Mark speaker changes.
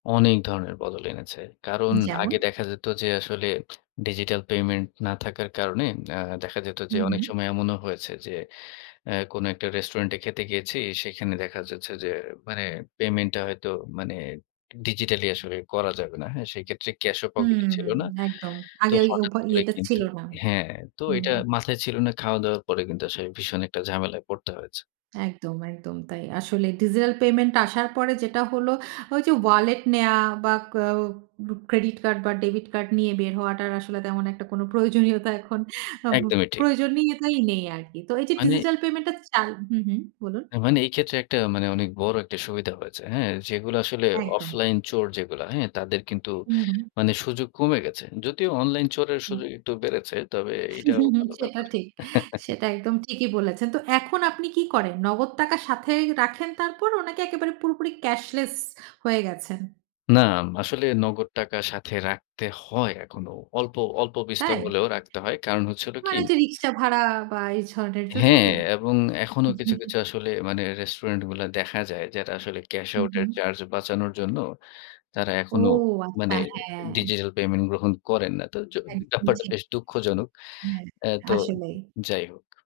Speaker 1: অনেক ধরনের বদল এনেছে। কারণ
Speaker 2: যেমন?
Speaker 1: আগে দেখা যেত যে আসলে ডিজিটাল পেমেন্ট না থাকার কারণে, আ দেখা যেত যে
Speaker 2: হুম,
Speaker 1: অনেক
Speaker 2: হুম।
Speaker 1: সময় এমনও হয়েছে, যে অ্যা কোন একটা রেস্টুরেন্টে খেতে গিয়েছি, সেখানে দেখা যাচ্ছে যে মানে পেমেন্টটা হয়তো মানে digitally আসলে করা যাবে না। হ্যাঁ, সেক্ষেত্রে ক্যাশ ও পকেটে
Speaker 2: হুম,
Speaker 1: ছিল না।
Speaker 2: একদম
Speaker 1: তো
Speaker 2: আগে ওই
Speaker 1: হঠাৎ
Speaker 2: ওভা
Speaker 1: করে
Speaker 2: ইয়েটা
Speaker 1: কিন্তু
Speaker 2: ছিল না।
Speaker 1: হ্যাঁ, তো
Speaker 2: হুম।
Speaker 1: এটা মাথায় ছিল না। খাওয়া-দাওয়ার পরে কিন্তু আসলে ভীষণ একটা ঝামেলায় পড়তে হয়েছে।
Speaker 2: একদম, একদম তাই। আসলে ডিজিটাল পেমেন্ট আসার পরে যেটা হলো, ওই যে ওয়ালেট নেওয়া, বা ক অ ক্রেডিট কার্ড বা ডেবিট কার্ড নিয়ে বের হওয়াটার আসলে তেমন একটা কোনো প্রয়োজনীয়তা এখন আ বু
Speaker 1: একদমই ঠিক।
Speaker 2: প্রয়োজনীয়তাই নেই আরকি। তো এই যে
Speaker 1: মানে
Speaker 2: ডিজিটাল পেমেন্টটা চালু হু, হু বলুন।
Speaker 1: তা মানে এই ক্ষেত্রে একটা মানে অনেক বড় একটা সুবিধা হয়েছে। হ্যাঁ, যেগুলা আসলে
Speaker 2: একদম।
Speaker 1: অফলাইন চোর যেগুলা হ্যাঁ, তাদের কিন্তু
Speaker 2: হুম, হুম।
Speaker 1: মানে সুযোগ কমে গেছে। যদিও অনলাইন চোরের
Speaker 2: হুম।
Speaker 1: সুযোগ একটু বেড়েছে, তবে এটাও ভালো
Speaker 2: সেটা
Speaker 1: ব্যাপার।
Speaker 2: ঠিক। সেটা একদম ঠিকই বলেছেন। তো এখন আপনি কি করেন? নগদ টাকা সাথে রাখেন তারপরও নাকি একেবারে পুরোপুরি cashless হয়ে গেছেন?
Speaker 1: নাম আসলে নগদ টাকা সাথে রাখতে হয় এখনো। অল্প অল্প বিস্তর
Speaker 2: তাই?
Speaker 1: হলেও রাখতে হয়। কারণ হচ্ছে হল কি
Speaker 2: মানে যে রিকশা ভাড়া বা এই ধরনের জন্য
Speaker 1: হ্যাঁ,
Speaker 2: কি?
Speaker 1: এবং এখনো কিছু, কিছু আসলে মানে রেস্টুরেন্ট গুলা দেখা যায়, যেটা আসলে ক্যাশ
Speaker 2: হুম,
Speaker 1: আউট এর
Speaker 2: হুম।
Speaker 1: চার্জ বাঁচানোর জন্য, তারা
Speaker 2: ও
Speaker 1: এখনো মানে
Speaker 2: আচ্ছা, হ্যাঁ।
Speaker 1: ডিজিটাল পেমেন্ট গ্রহণ করেন না। তো জ
Speaker 2: একদম,
Speaker 1: ব্যাপার
Speaker 2: ঠিক।
Speaker 1: বেশ দুঃখজনক।
Speaker 2: হ্যাঁ।
Speaker 1: অ্যা তো
Speaker 2: আসলেই।
Speaker 1: যাই হোক।